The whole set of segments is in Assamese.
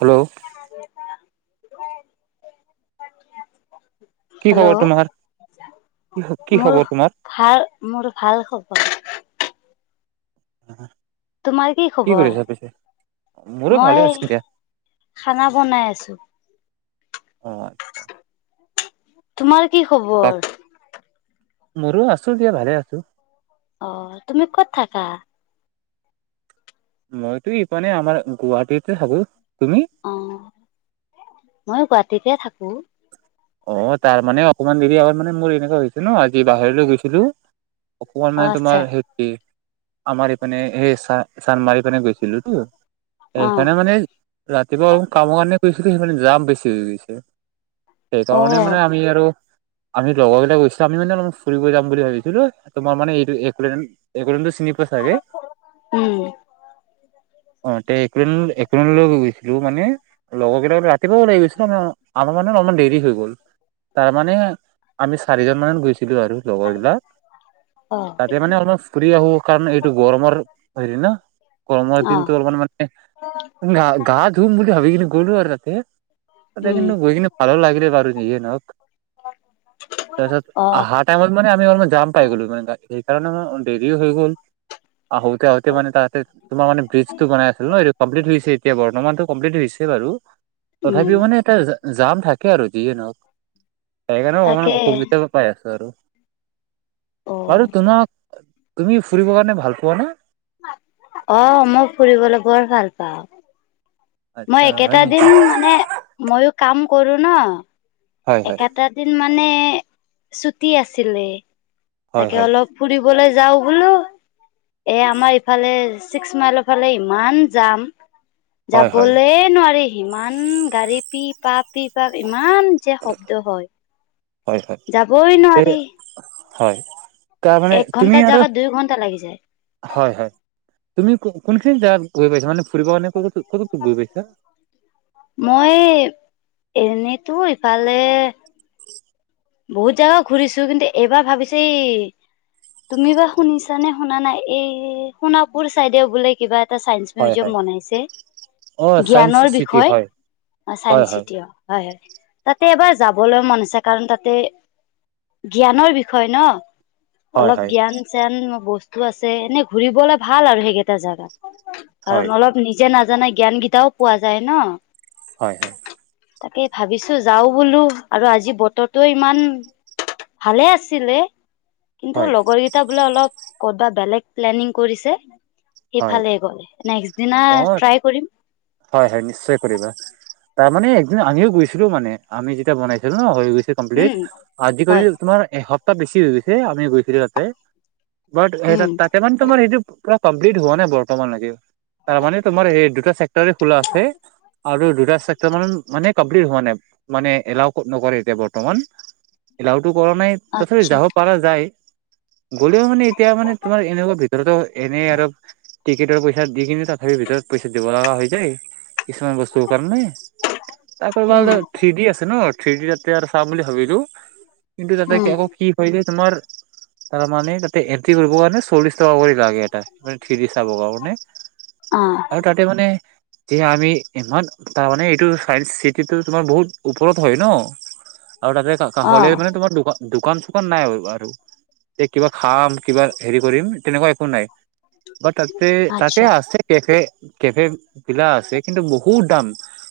হেল্ল' [unintelligible] কি খবৰ হেল্ল' তোমাৰ? কি কি মোৰ খবৰ তোমাৰ? ভাল, মোৰ ভাল খবৰ। উম। তোমাৰ কি খবৰ? মোৰো ভালে মই এই আছে দিয়া খানা বনাই আছো। অহ। তোমাৰ কি বাক খবৰ? মোৰো আছো দিয়া ভালে আছো। অ তুমি ক'ত থাকা? মইতো ইপানে আমাৰ গুৱাহাটীতে থাকো। তুমি? অ মই গুৱাহাটীতে থাকো। অ তাৰ মানে অকমান দেৰি আগত মানে মোৰ এনেকা হৈছে ন আজি বাহিৰলৈ গৈছিলো অকমান অ মানে আচ্ছা তোমাৰ হেৰি আমাৰ এইপিনে এই চা-চানমাৰি পিনে চান্মাৰিফানে গৈছিলোতো। অ সেইফানে মানে ৰাতিপুৱা অলপ কামৰ কাৰণে কৰিছিলোঁ। সেই মানে জাম বেছি হৈ গৈছে। অ সেইকাৰণে মানে আমি আৰু। আমি লগৰবিলাক গৈছিলোঁ। আমি মানে অলপ ফুৰিবলৈ যাম বুলি ভাবিছিলোঁ। তোমাৰ মানে এইটোৱে, এই কনতো চিনি পাইছাগে। উম অ', তে এপ্ৰিল এপ্ৰিল লৈ গৈছিলোঁ মানে। লগৰ কেইটাক লৈ ৰাতিপুৱা ওলাই গৈছিল। আ আমাৰ মানে অলপ দেৰি হৈ গ'ল। তাৰমানে, আমি চাৰিজন মান গৈছিলোঁ আৰু লগৰ বিলাক। অ তাতে মানে অলপমান ফুৰি আহোঁ কাৰণ এইটো গৰমৰ হেৰি না। গৰমৰ অ দিনটো অলপমান মানে। গা ধুম বুলি ভাবি কিনে গ'লো আৰু তাতে। তাতে উম কিন্তু গৈ কিনে ভালো লাগে দে। বাৰু যিয়ে নহওঁক, তাৰ পিছত অ আহাত- টাইমত মানে আমি অলপ জাম পাই গ'লো মানে। সেইকাৰণে অলপমান দেৰিও হৈ গ'ল। আহোতে আহোতে মানে তাতে, তোমাৰ মানে ব্ৰিজ টো বনাই আছিল ন এইটো। কমপ্লিট হৈছে এতিয়া। বৰ্তমানতো কমপ্লিট হৈছে বাৰু, উম তথাপিও মানে এটা জাম থাকে আৰু। যিয়ে নহওঁক, সেইকাৰণেও অকমান তাকে অসুবিধা পাই আছোঁ আৰু। অ বাৰু তোমাক, তুমি ফুৰিব কাৰণে ভাল পোৱা না। অ', মই ফুৰিবলৈ বৰ ভাল পাওঁ। মই আচ্ছা হয় একেটা দিন নেকি মানে ময়ো কাম কৰো ন। হয় হয় এইকেইটা দিন মানে ছুটি আছিলে। হয় তাকে হয় অলপ ফুৰিবলৈ যাওঁ বোলো। এ আমাৰ ইফালে ছিক্স মাইলৰ ফালে ইমান যাম। হয় হয় যাবলেই নোৱাৰি, ইমান গাড়ী। পি পাপ, পি পাপ ইমান যে শব্দ হয়। হয় হয়। যাবই নোৱাৰি হয়। তাৰমানে এক তুমি ঘন্টাৰ আৰু। জাগাত দুই ঘন্টা লাগি যায় হয় হয়, তুমি কোনখিনি জাগাত গৈ পাইছাঁ, মানে ফুৰিব নে ক' কত গৈ পাইছাঁ। মই এনেইতো ইফালে- বহুত জাগা ঘূৰিছোঁ কিন্তু এইবাৰ ভাবিছো এই তুমি বা শুনিছা নে শুনা নাই, এই সোণাপুৰ চাইদে বোলে কিবা। এটা চাইন্স হয় মিউজিয়াম হয় বনাইছে। অ চাইন্স জ্ঞানৰ চিটি বিষয় হয় চাইন্স হয় হয় চিটীয়ো। হয় হয়। তাতে এবাৰ যাবলৈ মন আছে, কাৰণ তাতে- তাতে জ্ঞানৰ বিষয় ন। হয় অলপ হয় জ্ঞান- ন বস্তু আছে, এনে ঘুৰিবলে ভাল আৰু সেইকেইটা জেগা, হয় কাৰণ অলপ নি যে নাজানা জ্ঞান কেইতাও পোৱা যায় ন। হয় হয়। তাকে ভাবিছোঁ যাওঁ বোলো। আৰু আজি বতৰ তটো ইমান, ভালে আছিলে কিন্তু হয় লগৰকেইটা- লগৰ বোৰে অলপ ক'তবা বেলেগ প্লেনিঙ কৰিছে, হয় সেইফালে গ'লে। দিনা অ ট্ৰাই কৰিম। হয় হয়, নিশ্চয় কৰিবা। তাৰমানে একদিন আমিও গৈছিলোঁ মানে। আমি যেতিয়া বনাইছিলোঁ ন হৈ গৈছে। উম আদি হয় কৰি তোমাৰ এসপ্তাহ বেছি হৈ গৈছে, আমি গৈছিলোঁ তাতে। উম বাত তাতে মানে তোমাৰ সেইটো পুৰা কমপ্লিট হোৱা নাই বৰ্তমান লৈকে। তাৰমানে তোমাৰ এই দুটা চেক্টৰে খোলা আছে। আৰু দুটা চেক্টৰ মান মানে কমপ্লিট হোৱা নাই। মানে এলাও নকৰে এতিয়া বৰ্তমান। এলাওটো কৰা নাই, তথাপি আচ্ছা যাব পৰা যায়। গ'লেও মানে, এতিয়া মানে তোমাৰ এনেকুৱা ভিতৰতো এনে আৰু টিকটৰ পইচা দি কিনে তথাপি ভিতৰত পইচা দিব লগা। দেই, কিছুমান বস্তু কাৰনে উম তাৰপৰা- থ্ৰী ডি আছে ন, থ্ৰী ডি তাতে আৰু চাম বুলি ভাবিলোঁ কিন্তু তাতে উম আকৌ কি? তাৰমানে তাতে এন্ত্ৰি কৰিব কাৰণে তোমাৰ চল্লিছ টকা কৰি লাগে এটা মানে থ্ৰী ডি চাব কাৰণে মানে অ আৰু তাতে মানে যে আমি ইমান তাৰমানে এইটো চাইন্স চিটিতো তোমাৰ বহুত ওপৰত হয় ন' আৰু তাতে অ হ'লে মানে তোমাৰ দোকা দোকান চোকান নাই আৰু। এ, কিবা খাম, কিবা হেৰি কৰিম তেনেকুৱা একো নাই। বা তাতে তাতে আচ্ছা আছে কেফে, কেফে পিলা আছে কিন্তু বহুত দাম,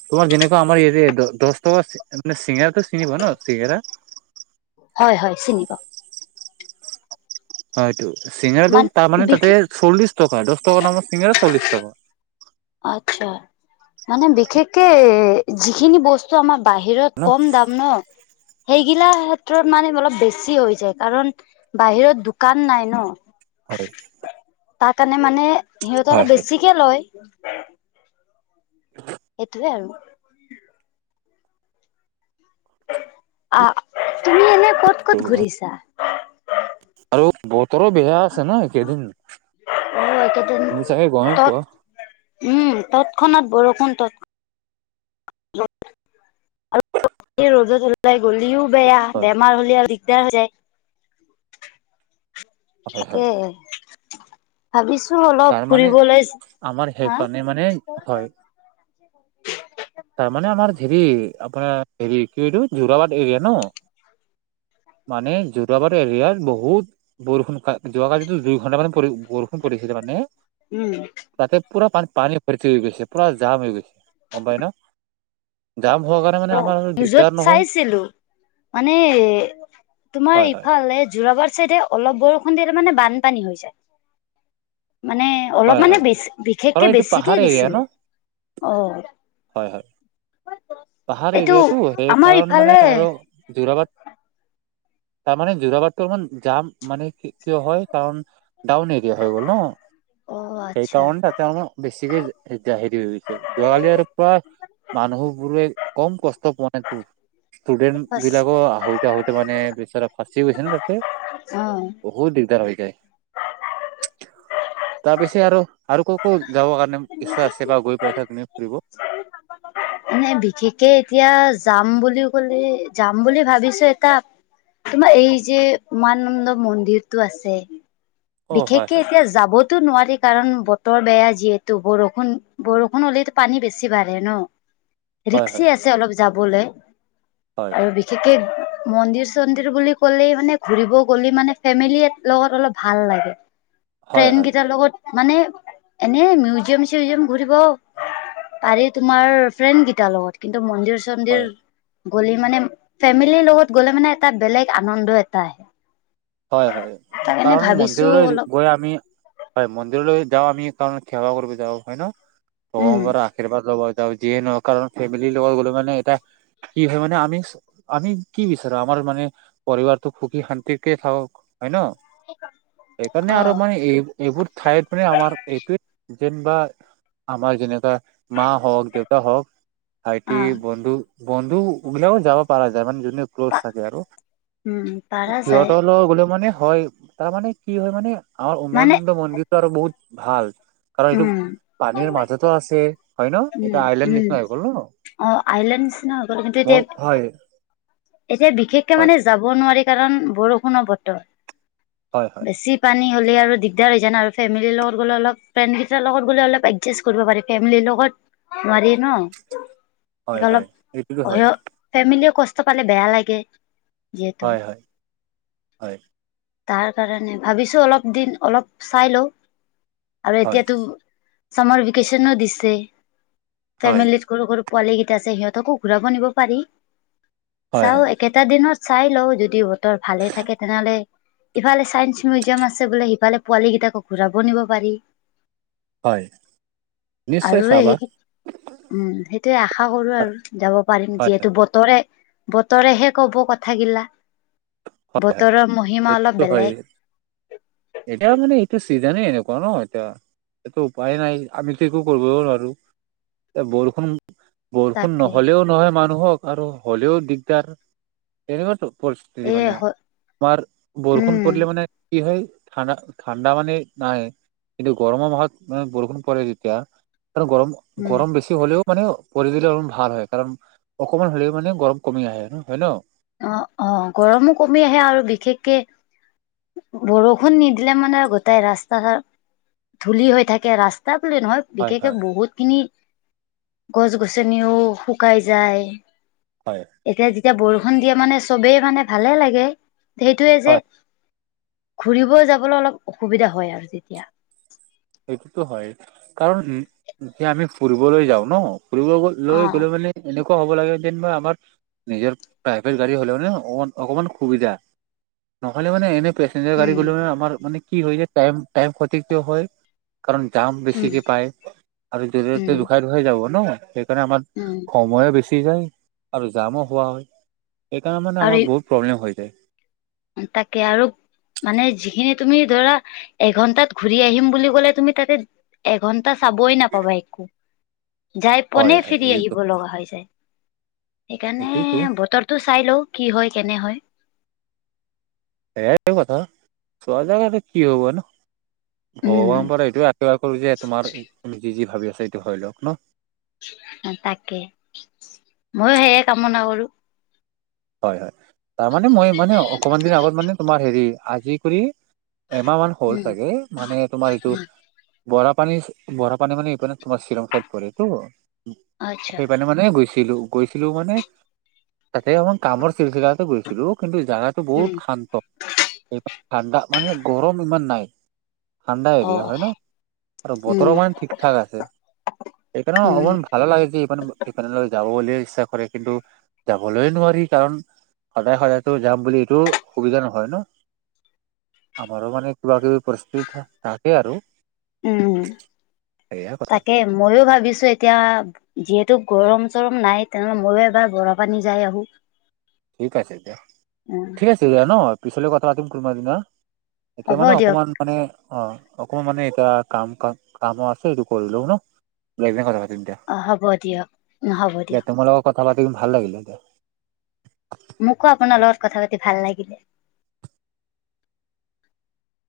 তোমাৰ যেনেকুৱা আমাৰ ইয়াৰে দহ টকা মানে চিঙৰাটো চিঙৰা চিনি পোৱা ন' চিঙৰা? হয় হয়, চিনি পাওঁ। হয় এইটো, চিঙৰাটো মান তাৰমানে তাতে বিশেষ চল্লিশ টকা, দহ টকা দামৰ চিঙৰা চল্লিশ টকা। আচ্ছা, মানে বিশেষকে যিখিনি বস্তু চ' আমাৰ বাহিৰত ন কম দাম ন'। সেইগিলা ক্ষেত্ৰত মানে অলপ বেছি হৈ যায় কাৰণ বাহিৰত দোকান নাই ন'। হয়। তাৰ কাৰণে মানে সিহঁতে অলপ হয় বেছিকে লয়। হেইটোৱে আৰু। আ, তুমি এনে ক'ত ক'ত ঘুৰিছা? আৰু বতৰো বেয়া আছে ন' এই কেইদিন? অ' একেইদিন গমেই তত, পোৱা উম, তৎক্ষণাত বৰষুণ, তৎ পিছত এই ৰ'দত ওলাই গলিও বেয়া, হয় বেমাৰ হ'লে আৰু দিগদাৰ হৈ যায়। হয় হয় তাকে। ভাবিছোঁ অলপ তাৰমানে ফুৰিবলৈ, আমাৰ হা সেইফালে মানে হয় তাৰমানে আমাৰ হেৰি আপোনাৰ হেৰি কি এইটো জোৰাবাট এৰিয়া ন'। মানে যোৰাবাট এৰিয়াত বহুত বৰষুন কা যোৱাকলিতো দুই ঘণ্টা মানে পৰি বৰষুন পৰি তেতে মানে, উম। তাতে পুৰা পান পানী বৰ্তি হৈ গৈছে, পুৰা জাম হৈ গৈছে, গম পাই ন'? জাম হোৱাৰ কাৰণে মানে অ' আমাৰ নিউজত দিগদাৰ নহয় চাইছিলোঁ। মানে তোমাৰ হয় হয় ইফালে যোৰাবাট চাইডে অলপ বৰষুণ দি তাৰমানে বানপানী হৈ যায়, মানে হয় অলপ হয় মানে বেছ কাৰণ বিশেষকে এইটো পাহাৰ বেছিকে এৰিয়া ন দিছিলে, অ'। হয় হয়। পাহাৰ এইটো এৰিয়াটো আমাৰ সেইকাৰনে মানে ইফালে আৰু যোৰাবাট তাৰমানে জোৰাবাটটো অলমান জাম মানে কি কিয় হয় কাৰণ ডাউন এৰিয়া হৈ গ'ল ন'। অ আচ্ছা। সেইকাৰণ তাতে অলপ বেছিকে জাহিৰী হৈ গৈছে, যোৱাকালি আৰু পুৰা মানুহবোৰে কম কষ্ট পোৱা নাইতো। ষ্টুডেণ্টবিলাক আহোতে আহোতে মানে বেচেৰা ফাঁচি গৈছে ন' তাতে। অ'। বহুত দিগদাৰ হৈ যায়। তাৰ পিছে আৰু আৰু ক' ক' যাবৰ কাৰণে ইচ্ছা আছে বা গৈ পাইছা তুমি ফুৰিব? মানে বিশেষকে এতিয়া যাম বুলিও কলে যাম বুলি ভাবিছোঁ এটা তোমাৰ এই যে উমানন্দ মন্দিৰটো আছে, অ হয় বিশেষকে হয় এতিয়া যাবতো নোৱাৰি কাৰণ বতৰ বেয়া যিহেতু বৰষুণ, বৰষুণ হ'লেতো পানী বেছি বাঢ়ে ন'। হয় হয় ৰিক্সি আছে অলপ যাবলে। হয়। আৰু বিশেষকৈ মন্দিৰ চন্দিৰ বুলি ক'লেই মানে, ঘূৰিব গ'লে মানে ফেমিলিত লগত অলপ ভাল লাগে। হয় হয় ফ্ৰেণ্ডকেইটাৰ লগত মানে এনে মিউজিয়াম চিউজিয়াম ঘূৰিব পাৰি তোমাৰ ফ্ৰেণ্ডকেইটাৰ লগত কিন্তু মন্দিৰ হয় চন্দিৰ গ'লে মানে ফেমিলিৰ লগত গ'লে মানে এটা বেলেগ আনন্দ এটা আহে। হয় হয়, তাৰ কাৰণে কাৰণ ভাবিছো মন্দিৰলৈ অলপ গৈ আমি হয় মন্দিৰলৈ যাওঁ আমি কাৰণে সেৱা কৰিব যাওঁ হয় ন, উম ভগৱানৰ পৰা আৰ্শীৰ্বাদ লব যিয়ে নহ কাৰণ ফেমিলিৰ লগত গ'লে মানে এটা কি হয় মানে আমি, আমি কি বিচাৰো আমাৰ মানে পৰিবাৰটো সুখী শান্তিত থওক হয় ন, সেইকাৰণে অ আৰু মানে এই এইবোৰ ঠাইত মানে আমাৰ এইটোৱ যেনিবা, আমাৰ যেনুবা মা হওঁক দেউতা হওঁক ভাইটি অ বন্ধু, বন্ধু বিলাকেও যাব পাৰা যায় মানে যদিও ক্ল'জ থাকে আৰু উম পাৰা। যায় সিহঁতৰ গ'লে মানে হয় তাৰমানানে কি হয় মানে, আমাৰ মানে উমানন্দ মন্দিৰটো আৰু বহুত ভাল কাৰণ এইটো উম পানীৰ মাজটো আছে হয় ন, উম এইটো আইলণ্ড উম নিচি নয় [unintelligible] [inaudible] গ ন অ', আইলেণ্ডছ হৈ গ'ল কিন্তু, মই এতিয়া হয় এতিয়া বিশেষকে হয় মানে যাব নোৱাৰি কাৰণ, বৰষুণৰ বতৰ হয় হয় বেছি পানী হ'লে আৰু দিগদাৰ হৈ যায় ন, আৰু ফেমিলিৰ লগত গ'লে অলপ ফ্ৰেনড কেইটাৰ লগত গ'লে অলপ এডজা কৰিব পাৰি ফেমিলিৰ লগত নোৱাৰি ন হয় অলপ হয় এইটোতো হয় ফেমিলীয়ে কষ্ট পালে বেয়া লাগে। গটো হয় হয় হয় [unintelligible] তাৰ কাৰণে ভাবিছোঁ, অলপ দিন অলপ চাই লওঁ আৰু হয় এতিয়াটো চামাৰ ভেকেশচনো দিছে হয় ফেমিল সৰু সৰু পোৱালি কেইটা আছে সিহঁতকো ঘূৰাব নিব পাৰি। হয় চাওঁ, হয় একেটা দিনত চাই লওঁ যদি বতৰ ভালে থাকে তেনেহ'লে ইফালে চায়ন্স মিউজিয়াম আছে বোলে, সিালে পোৱালী কেইটাকো ঘূৰাব নিব পাৰি। হয় নিশ্চয় আৰু সেই চাবা উম, সেইটোৱে আশা কৰো আৰু। যাব পাৰিম হয় হয় যিহেতু, বতৰে বতৰেহে কব কথাবিলাক হয় হয় বতৰৰ মহিমা এইটো অলপ হয় বেলেগ। এতিয়া মানে এইটো চিজনে এনেকুৱা ন এতিয়া এইটো উপায় নাই, আমিটো একো কৰিবও নোৱাৰো এ বৰষুণ বৰষুণ তাকে নহ'লেও নহয় মানুহক, আৰু হ'লেও দিগদাৰ। এনেকুৱাো পৰিস্থিতি এ মানে তোমাৰ বৰষুণ উম পৰিলে মানে কি হয় ঠা ঠাণ্ডা মানে নাই কিন্তু, গৰমৰ মাহত মান বৰষুণ পৰে যেতিয়া গৰম উম গৰম বেছি হ'লেও মানে পৰি দিলে অলমান ভাল হয়, কাৰণ অকমান হ'লেও মানে গৰম কমি আহে ন হয় নে ন? অ অ', গৰমো কমি আহে আৰু বিশেষকে বৰষুণ নিদিলে মানে গোটাই ৰাস্তা ঘাট ধূলি হৈ থাকে, ৰাস্তা বোলি নহয় হয় বিশেষকে হয় বহুত খিনি গছ গছনিও শুকাই যায়। হয় এতিয়া যেতিয়া বৰষুণ দিয়ে মানে চবেই মানে ভালে লাগে, সেইটোৱে যে হয় ঘুৰিব যাবলৈ অলপ অসুবিধা হয় আৰু তেতিয়া। সেইটোটো হয় কাৰণ, উম যে আমি ফুৰিবলৈ যাওঁ ন ফুৰিব অ লৈ গ'লে মানে এনেকুৱা হ'ব লাগে যেন মই আমাৰ নিজৰ প্ৰাইভেট গাড়ী হ'লে মানে অ অকমান সুবিধা, নহ'লে মানে এনেে পেঞ্জাৰ গাডী উম গ'লে আমাৰ মানে কি হয়, টাইম ক্ষতি কিয় হয় কাৰণ জাম উম বেছিকে পায়, আৰু য'তে উম ত'তে দুুখাই দুুখাই যাব ন সেইকাৰণে আমাৰ উম সময়ো বেছি যায় আৰু জামো হোৱা হয়, সেইকাৰণে মানে আমাৰ আৰু বহুত প্ৰব্লেম হৈ যায় তাকে আৰু মানে যিখিনি তুমি ধৰা এঘন্টাত ঘূৰি আহিম বুলি ক'লে তুমি তাতে এঘণ্টা চাবই নাপাবা, একো। যাই পিনে, হয় হয় [unintelligible] এইটো আহিব লগা হৈ যায়। সেইকাৰণে, এইটোতো বতৰ ত' চাই লওঁ, কি হয়, কেনে হয়? সেইয়াই কথা। চোৱা জাগাটো কি হ'ব? উম ভগৱানৰ পৰা এইটোৱে, [unintelligible] কৰোঁ যে তোমাৰ, তুমি যি ভাবি আছা, সেইটো হয় লওঁক ন'। তাকে, মইয়ো সেয়ে, কামনা কৰোঁ। হয়, হয়। তাৰমানে, মই মানে, অকমান দিন আগত মানে, তোমাৰ হেৰি, আজি কৰি এমাহ মান হ'ল উম চাগে। মানে, তোমাৰ এইটো উম বৰা পানী-বৰা পানী মানে, এইপিনে তোমাৰ, শ্বিলং চাইড পৰেতো। আচ্ছা সেইকাৰণে মানে, গৈছিলোঁ। গৈছিলোঁ মানে, তাতে আমাক কামৰ চিলচিলাতে গৈছিলোঁ। কিন্তু, জাগাটো উম বহুত শান্ত! এইবাৰ ঠাণ্ডা মানে, গৰম ইমান নাই। ঠাণ্ডা অ এৰিয়া হয়, ন'? আৰু উম বতৰ মানে, ঠিক-ঠাক আছে। সেইকাৰণে, উম অকমান ভাল লাগে, কি মানে, যাবলে ইচ্ছা কৰে। কিন্তু, যাবলৈ নোৱাৰি। কাৰণ, সদায়-সদায়তো যাম বুলি, এইটো সুবিধা নহয়, ন'! আমাৰো মানে, কিবা-কিবি পৰিস্থিতি থাকে আৰু। উম! সেয়া কথা তাকে, মইয়ো ভাবিছোঁ! এতিয়া, যিহেতু, গৰম-চৰম নাই। তেনেহ'লে, মইয়ো এবাৰ বৰা পানী যাই আহোঁ। ঠিক আছে, দিয়া। ঠিক আছে, দিয়া ন'! পিছলৈ কথা পাতিম, কোনোবা এদিন হা। তাকে, হ'ব মানে দিয়ক অকমান মানে, অ'! অকমান মানে, এতিয়া, কাম-কাম, কামো আছে, সেইটো কৰি লও ন'। কৰি পিনে, কথা পাতিম দিয়া। অ'! হ'ব দিয়ক, উম! হ'ব দিয়া দিয়ক। তোমাৰ লগত কথা পাতি ভাল লাগিলে! মোকো, আপোনাৰ লগত কথা পাতি ভাল লাগিলে!